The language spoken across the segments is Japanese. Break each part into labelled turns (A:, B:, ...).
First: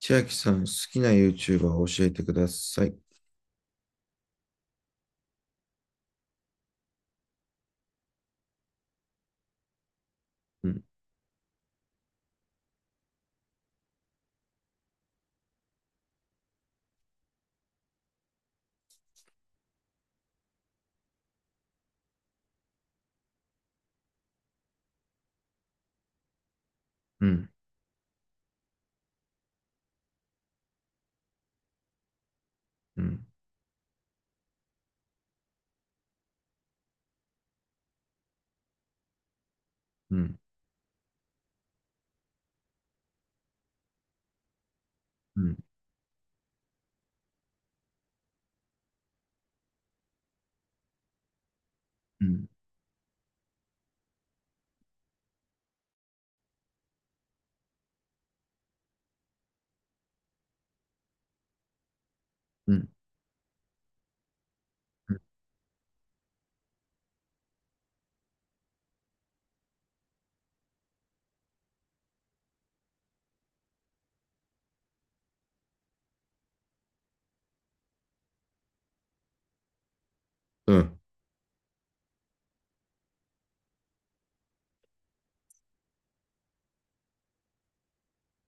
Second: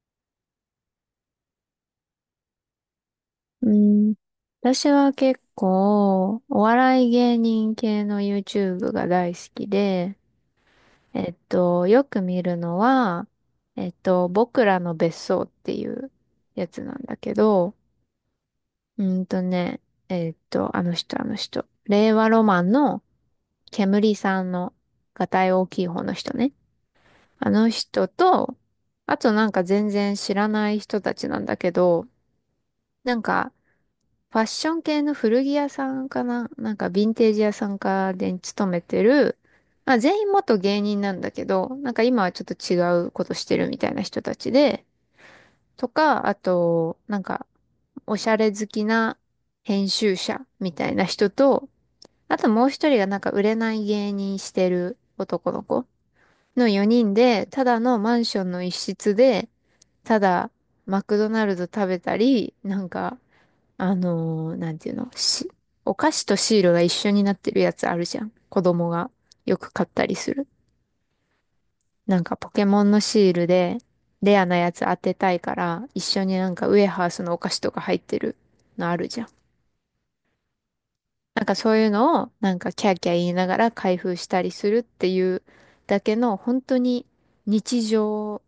A: 千秋さん、好きな YouTuber を教えてください。
B: うん。私は結構、お笑い芸人系の YouTube が大好きで、
A: うん、
B: よく見るのは、僕らの別荘っていうやつなんだけど、うんとね、あの人、令和ロマンの煙さんの、がたい大きい方の人ね。
A: うん、
B: あの人と、あとなんか全然知らない人たちなんだけど、
A: う
B: なん
A: ん、
B: か、ファッション系の古着屋さんかななんかヴィンテージ屋さんかで勤めてる、まあ
A: う
B: 全員
A: ん、
B: 元芸人なんだけど、なんか今はちょっと違うことしてるみたいな人たちで、
A: うん、
B: とか、あと、なんかおしゃれ好きな編集者みたいな人と、
A: う
B: あと
A: ん、
B: もう一人がなんか売れない芸人してる男の子の4人で、ただのマンションの一室で、ただマクドナルド食べたり、
A: う
B: なん
A: ん、
B: かなんていうの、お菓子とシールが一緒になってるやつあるじゃん。子供がよく買ったりする。なんかポケモンのシールでレアなやつ当てたいから、一緒になんかウエハースのお菓子とか入ってるのあるじゃん。
A: うん、
B: なんかそういうのをなんかキャーキャー言いながら開封したりするっていうだけの本当に日常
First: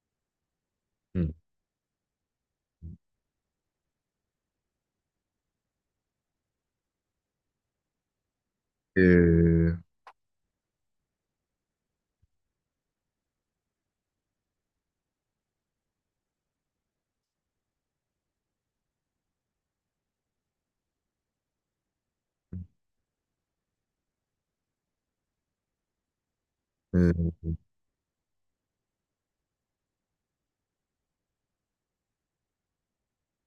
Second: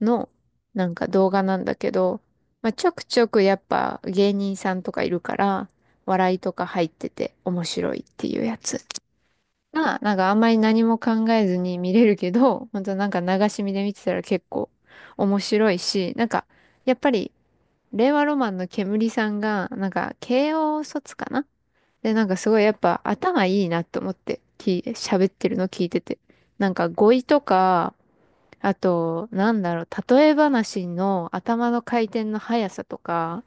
B: の、なんか
A: う
B: 動
A: ん。
B: 画なんだけど、まあ、ちょくちょくやっぱ芸人さんとかいるから、笑いとか入ってて面白いっていうやつ
A: えー、
B: が、なんかあんまり何も考えずに見れるけど、本当なんか流し見で見てたら結構面白いし、なんかやっぱり令和ロマンの煙さんが、なんか慶応卒かなで、なんかすごいやっぱ頭いいなと思って、喋ってるの聞いてて。なんか
A: え
B: 語彙と
A: ー、
B: か、あと、なんだろう、例え話の頭の回転の速さとか、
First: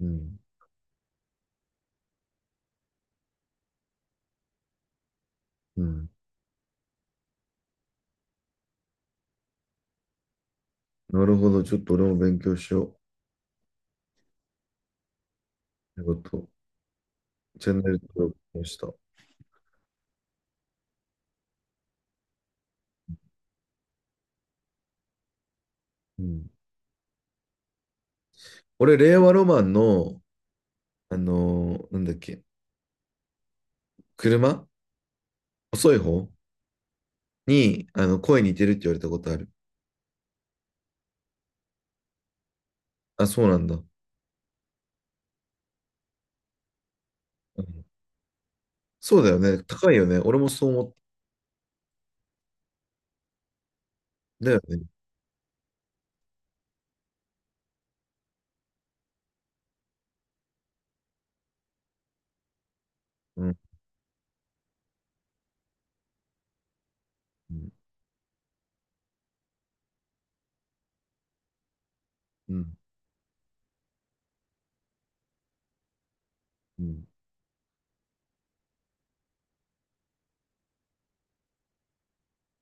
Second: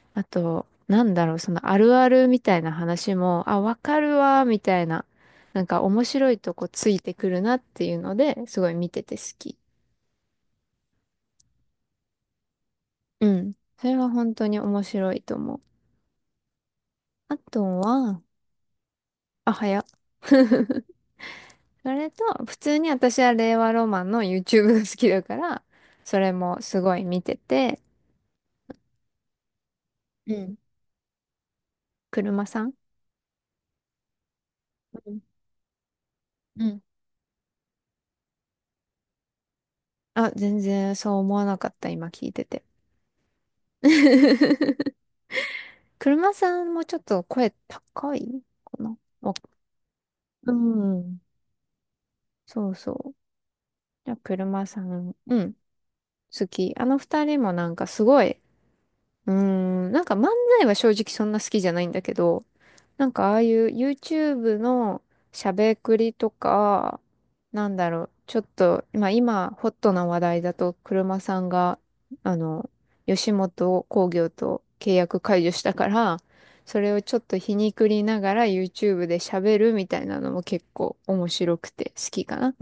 A: う
B: あ
A: ん、
B: と、なんだろう、そのあるあるみたいな話も、あ、わかるわ、みたいな、なんか
A: う
B: 面
A: ん。
B: 白いとこついてくるなっていうので、すごい見てて好き。
A: なるほど。ちょっと俺も勉強しよう。
B: うん。それは本当に面白いと思う。
A: ということ。
B: あと
A: チャンネル
B: は、
A: 登録しました。
B: あ、早っ。それと、普通に私は令和ロマンの YouTube が好きだから、そ
A: う
B: れ
A: ん。
B: もすごい見てて、
A: 俺、令和ロマンの、
B: うん。
A: なんだっけ、
B: 車さん。
A: 車
B: うん。
A: 遅い方
B: うん。
A: に、あの、声似てるって言われたことある。
B: あ、全然そう思わなかった、今聞いてて。
A: あ、そうなんだ。う
B: 車さんもちょっと声
A: ん。
B: 高いかな。
A: そうだよね。高いよね。俺も
B: おう
A: そう思っ
B: ん。そうそう。じゃあ、
A: た。だよ
B: 車さ
A: ね。
B: ん、うん、好き。あの二人もなんかすごい、うーん、なんか漫才は正直そんな好きじゃないんだけど、なんかああ
A: う
B: い
A: ん、
B: う YouTube のしゃべくりとか、
A: う
B: な
A: ん、
B: んだろう、ちょっと、今、ホットな話題だと、車さんが、あ
A: う
B: の、
A: ん。
B: 吉本興業と契約解除したから、そ
A: う
B: れを
A: ん。
B: ちょっと皮肉りながら YouTube で喋るみたいなのも結構面白くて好きかな。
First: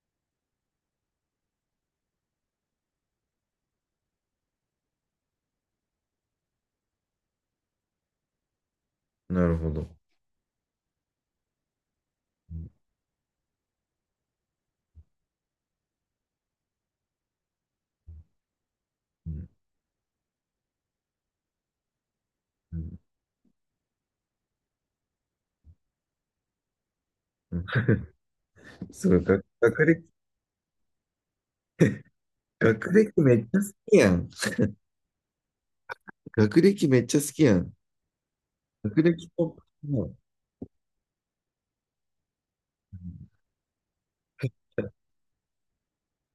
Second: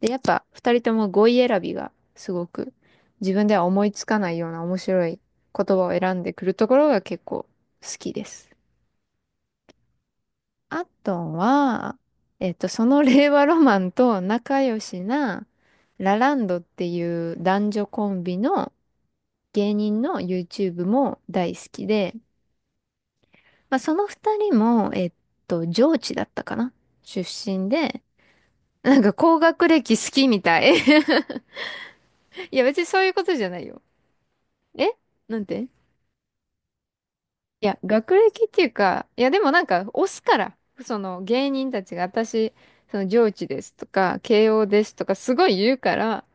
B: で、やっぱ二人とも語彙選びがすごく自分では思いつかないような面白い言葉を選んでくるところが結構好きです。
A: なるほど。
B: アットンは、
A: うん、
B: その令和ロマンと仲良しなラランドっていう男女コンビの
A: うん、
B: 芸人の YouTube も大好きで、
A: うん、
B: まあ、その二人も、上智だったかな出
A: うん。
B: 身で、なん
A: す
B: か
A: ごい、
B: 高学
A: 学
B: 歴
A: 歴、
B: 好きみたい。いや、別に
A: 学
B: そういう
A: 歴
B: こと
A: めっ
B: じ
A: ち
B: ゃな
A: ゃ好
B: いよ。
A: きやん。
B: えなんてい
A: 学歴めっちゃ好きやん。
B: や、学歴っていう
A: 学
B: か、い
A: 歴
B: や、でも
A: と、
B: なんか、
A: も
B: 押
A: う、
B: すから、その芸人たちが私、その上智ですとか、慶応ですとか、すごい言うから、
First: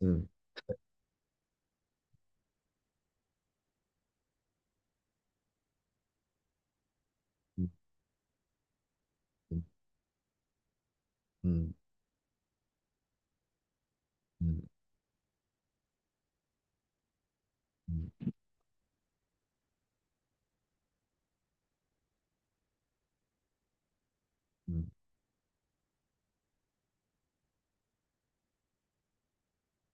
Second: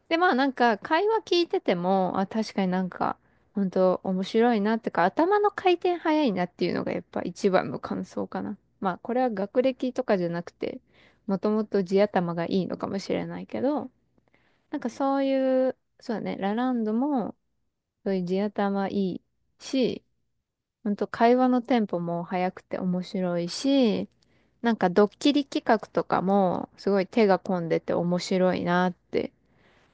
A: う
B: で、
A: ん、
B: まあなんか会話聞いてても、あ、確かになんか、本当面白いなってか、頭の回転早いなっていうのがやっぱ一
A: う
B: 番
A: ん、
B: の感想かな。まあこれは
A: う
B: 学
A: ん、
B: 歴とかじゃなくて、も
A: う
B: とも
A: ん、
B: と地頭がいいのかもしれないけど、
A: うん、
B: なんかそういう、そうだね、ラランドもそういう
A: う
B: 地頭いいし、本当会話のテンポも早くて面白いし、なんか
A: ん、
B: ドッキリ企画とかもすごい手が込んでて面白いなって。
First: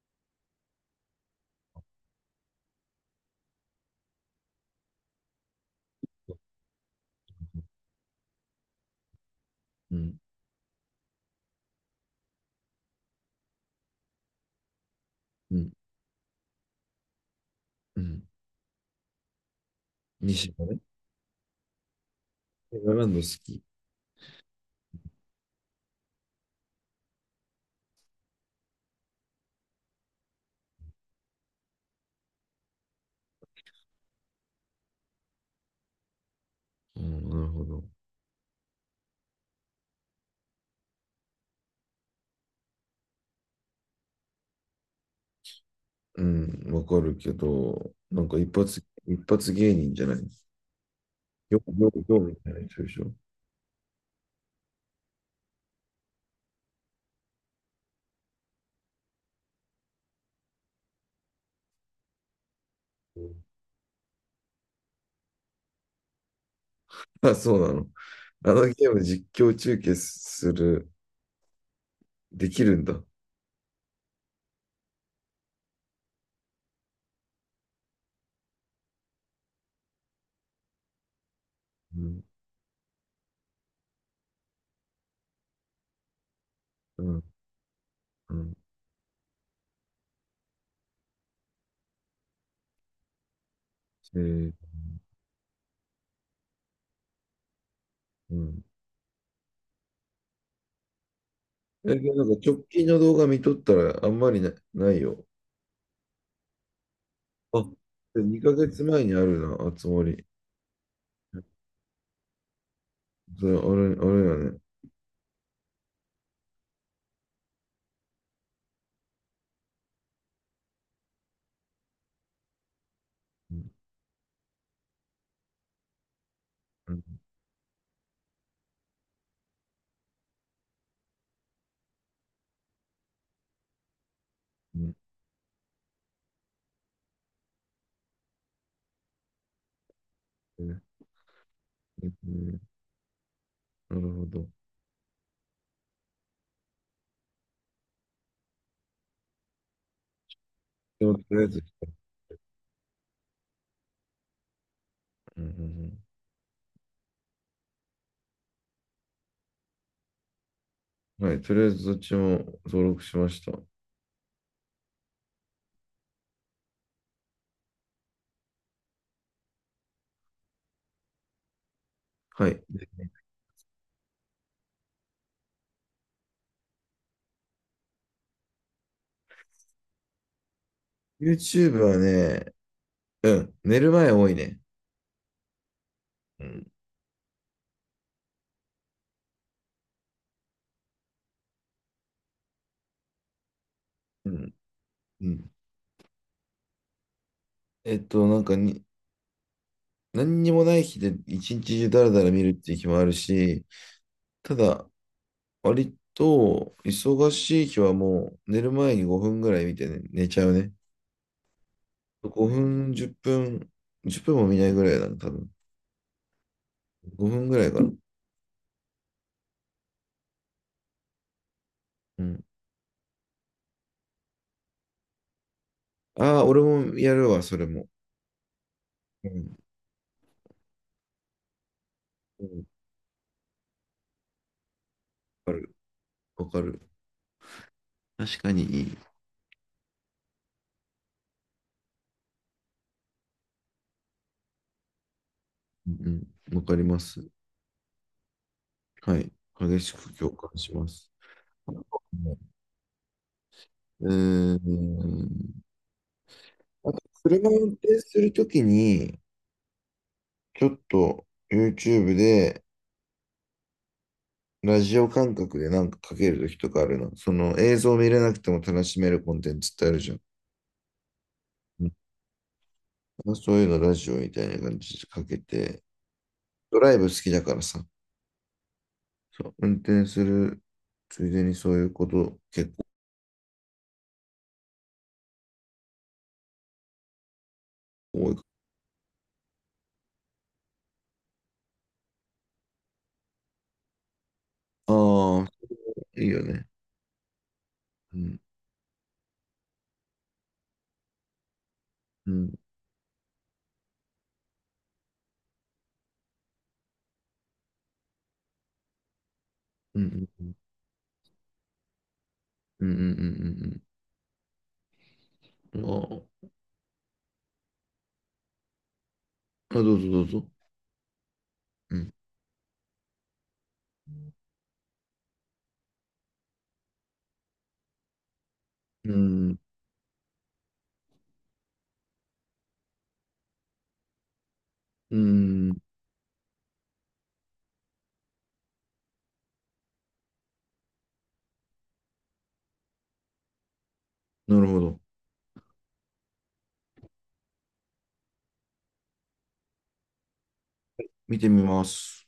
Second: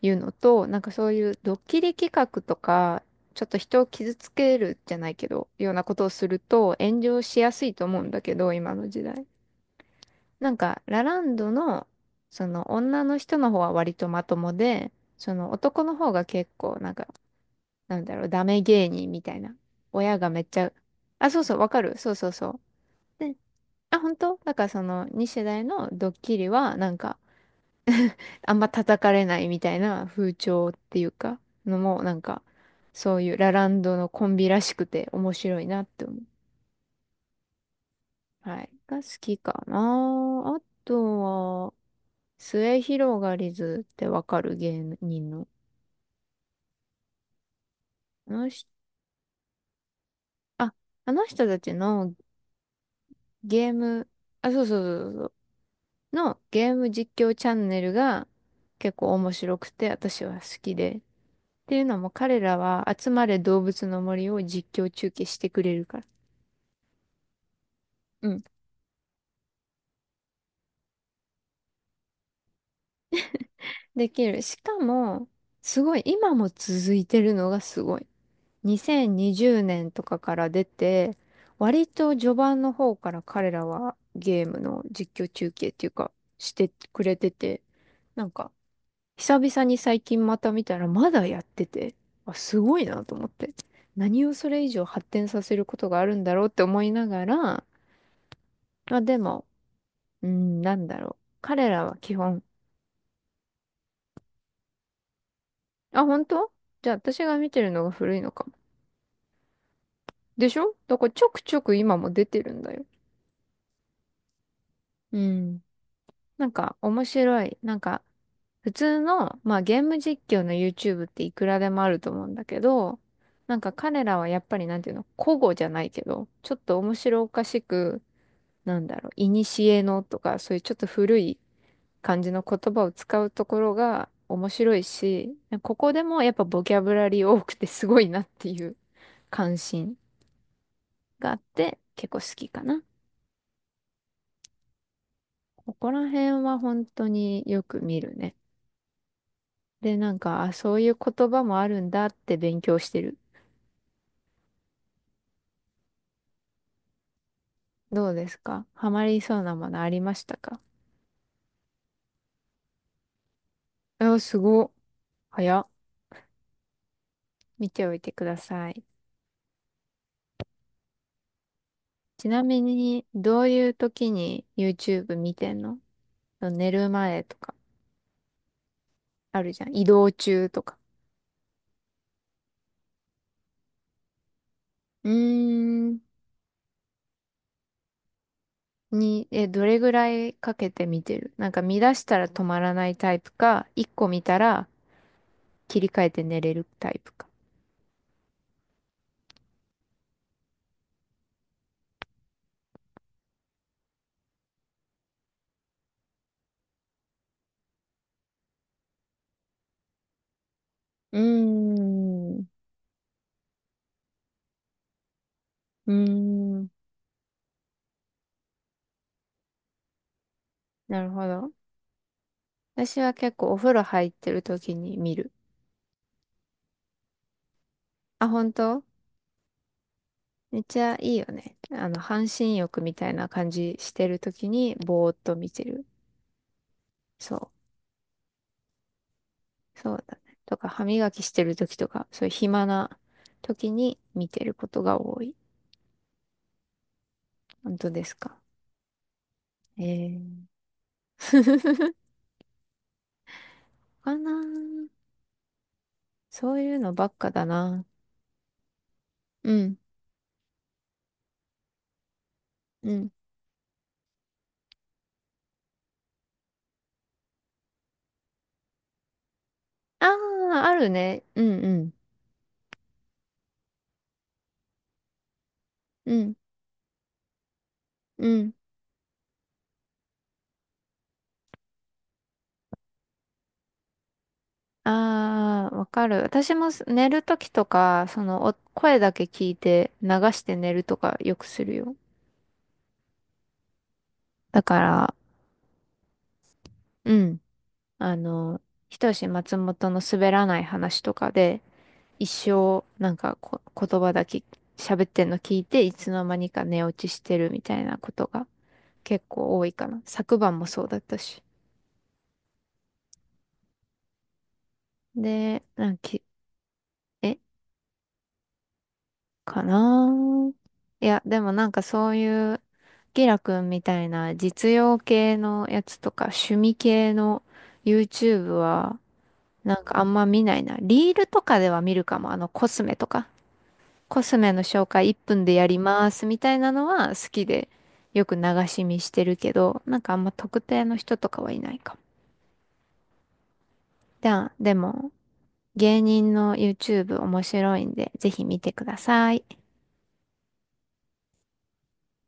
B: いうのと、なんかそういうドッキリ企画とか、ちょっと人を傷つけるじゃないけど、ようなことをすると炎上しやすいと思うんだけど、今の時代。
A: うん、
B: なんか、ラランドの、その女の人の方は割とまともで、その
A: うん、
B: 男の方が結構、なんか、な
A: う
B: んだ
A: ん。
B: ろう、ダメ芸人みたいな。親がめっ
A: 西
B: ち
A: 野
B: ゃ、
A: ね。
B: あ、そうそう、わかる。そうそうそ
A: エガランド
B: う。で、
A: 好き。
B: あ、本当だからその2世代のドッキリは、なんか、あんま叩かれないみたいな風潮っていうか、のも、なんか、そういうラランドのコンビらしくて面白いなって思う。
A: うん、なるほど。
B: はい。が好きかな。あとは、末広がりずってわかる芸人の。
A: うん、わかるけど、なん
B: あ
A: か
B: の
A: 一
B: 人、
A: 発、一発芸人じゃない。
B: あ、あの人た
A: よ、
B: ち
A: よ、
B: の
A: よみたいな人でしょ。
B: ゲーム、あ、そうそうそうそう、のゲーム実況チャンネルが結構面白くて私は好きで。っていうのも彼らは集
A: う
B: まれ
A: ん。
B: 動物の森を実況中継してくれるから。
A: あ、そうなの。
B: うん。
A: あのゲーム実況中継する、できるんだ。う
B: できる。しかも、すごい、今も続いてるのがすごい。2020年とかから出て、割と
A: ん、
B: 序盤の方から彼らはゲームの実況中継っていうか、してく
A: う
B: れ
A: ん
B: てて、なん
A: う
B: か、
A: ん。
B: 久々に最近また見たらまだやってて、あ、すごいなと思って。
A: え
B: 何をそ
A: ー、
B: れ以上発展させることがあるんだろうって思いながら、
A: うん。
B: まあでも、うん、なんだろう。彼ら
A: え、
B: は
A: で、
B: 基
A: なんか
B: 本、
A: 直近の動画見とったらあんまりな、ないよ。
B: あ、本当じゃあ私が見て
A: あ、
B: るのが古い
A: で
B: のか。
A: 2ヶ月前にあるな、あつ森。
B: でしょだからちょくちょく今も出てるんだよ。
A: それ、あれ、あれやね。
B: うん。なんか面白い。なんか普通の、まあゲーム実況の YouTube っていくらでもあると思うんだけど、
A: う
B: なん
A: ん、
B: か彼らはやっぱりなんていうの、古語じゃないけど、ちょっと
A: う
B: 面
A: ん、
B: 白おかしく、なんだろう、古のとか、そういうちょっと古い感じの言葉を使うところが面白
A: う
B: い
A: ん。
B: し、ここでもやっぱボキャブラリー多くてすごいなっていう関心
A: え
B: があって、結構好き
A: ー、
B: かな。
A: なるほど。
B: ここら辺は本当によく見るね。で、なんか、あ、そういう
A: でも、と
B: 言
A: り
B: 葉
A: あえ
B: も
A: ず、
B: あるんだって勉強してる。
A: うんうん
B: どうですかハマりそうなものありましたか。
A: うん、はい、とりあえずどっちも登録しました。
B: あ、すごっ。早っ。見ておいてください。ちな
A: は
B: み
A: い。
B: に、どういう時に YouTube 見てんの？寝る前とか、あるじゃん。移動中とか。
A: YouTube はね、うん、寝る前多いね。
B: うーん。
A: うん、
B: に、え、どれぐらいかけて見てる？なんか見出したら止まらないタイプか、一個見
A: う
B: た
A: ん、
B: ら
A: うん。
B: 切り替えて寝れるタイプか。
A: えっと、なんかに、何にもない日で一日中ダラダラ見るっていう日もあるし、ただ、割と、忙しい日はもう、寝る前に5分ぐらい見て、ね、寝ちゃうね。
B: うーん。う
A: 5分、10分、10分も見ないぐらいだな、多分。
B: ーん。
A: 5分ぐらいかな。
B: なるほど。
A: うん。
B: 私は結構お風呂入ってる時に見る。
A: ああ、俺もやるわ、それも。
B: あ、本当？
A: うん。
B: めっちゃいいよね。あの、半
A: う
B: 身
A: ん、
B: 浴みたいな感じしてる時にぼーっと見
A: わか
B: て
A: る。
B: る。
A: わかる。
B: そう。
A: 確かにいい。
B: そうだね。とか、歯磨きしてる時とか、そういう暇な時に見てることが多い。
A: うんうん。わかります。
B: 本当ですか。
A: はい。激
B: え
A: しく
B: え
A: 共感します。あ
B: ー。
A: と、う
B: かな
A: ー
B: ー。
A: ん。
B: そういう
A: あ
B: の
A: と、
B: ばっかだ
A: 車運
B: な。
A: 転するときに、
B: うん。
A: ちょっと YouTube で、
B: うん。
A: ラジオ感覚でなんかかけるときとかあるの。その映像見れなくても楽しめるコンテンツってある
B: あ
A: じゃん。
B: あ、あるね。うんう
A: う
B: ん。
A: ん。そういうのラジオみたいな感じでかけて、
B: うん。
A: ドライブ好きだからさ、
B: うん。
A: そう運転するついでにそういうこと結
B: ああ、わかる。私も寝るときとか、そ
A: 構多いか
B: の、お声だけ聞いて流して寝るとかよくするよ。だか
A: ら。
B: ら、
A: ああ、いいよね。
B: うん。あ
A: うん、
B: の、ひとし松本の滑らない話とかで、一
A: うん、
B: 生、なんかこ、言葉だけ喋ってんの聞いて、いつの間にか寝落ちしてるみたいなことが結構多いか
A: う
B: な。
A: ん、
B: 昨
A: うん、
B: 晩もそうだったし。
A: うん、うん、うん、うん。
B: で、
A: うんう
B: なんかき、
A: ん、あ
B: え、か
A: ー、あ、どう
B: な
A: ぞどうぞ。
B: ー。いや、でもなんか
A: う
B: そ
A: ん、
B: ういうキラくんみたいな実用系のやつとか趣味系の YouTube は
A: うん、
B: なんかあんま見ないな。リールとかでは見るかも。あのコスメとか。コスメの紹介1
A: う
B: 分でや
A: ん、
B: りますみたいなのは好きでよく流し見してるけど、なんかあんま特定の人とかはいないかも。じゃあ、
A: なる
B: で
A: ほど。
B: も芸人の YouTube 面白いんでぜひ見てください。
A: 見てみます。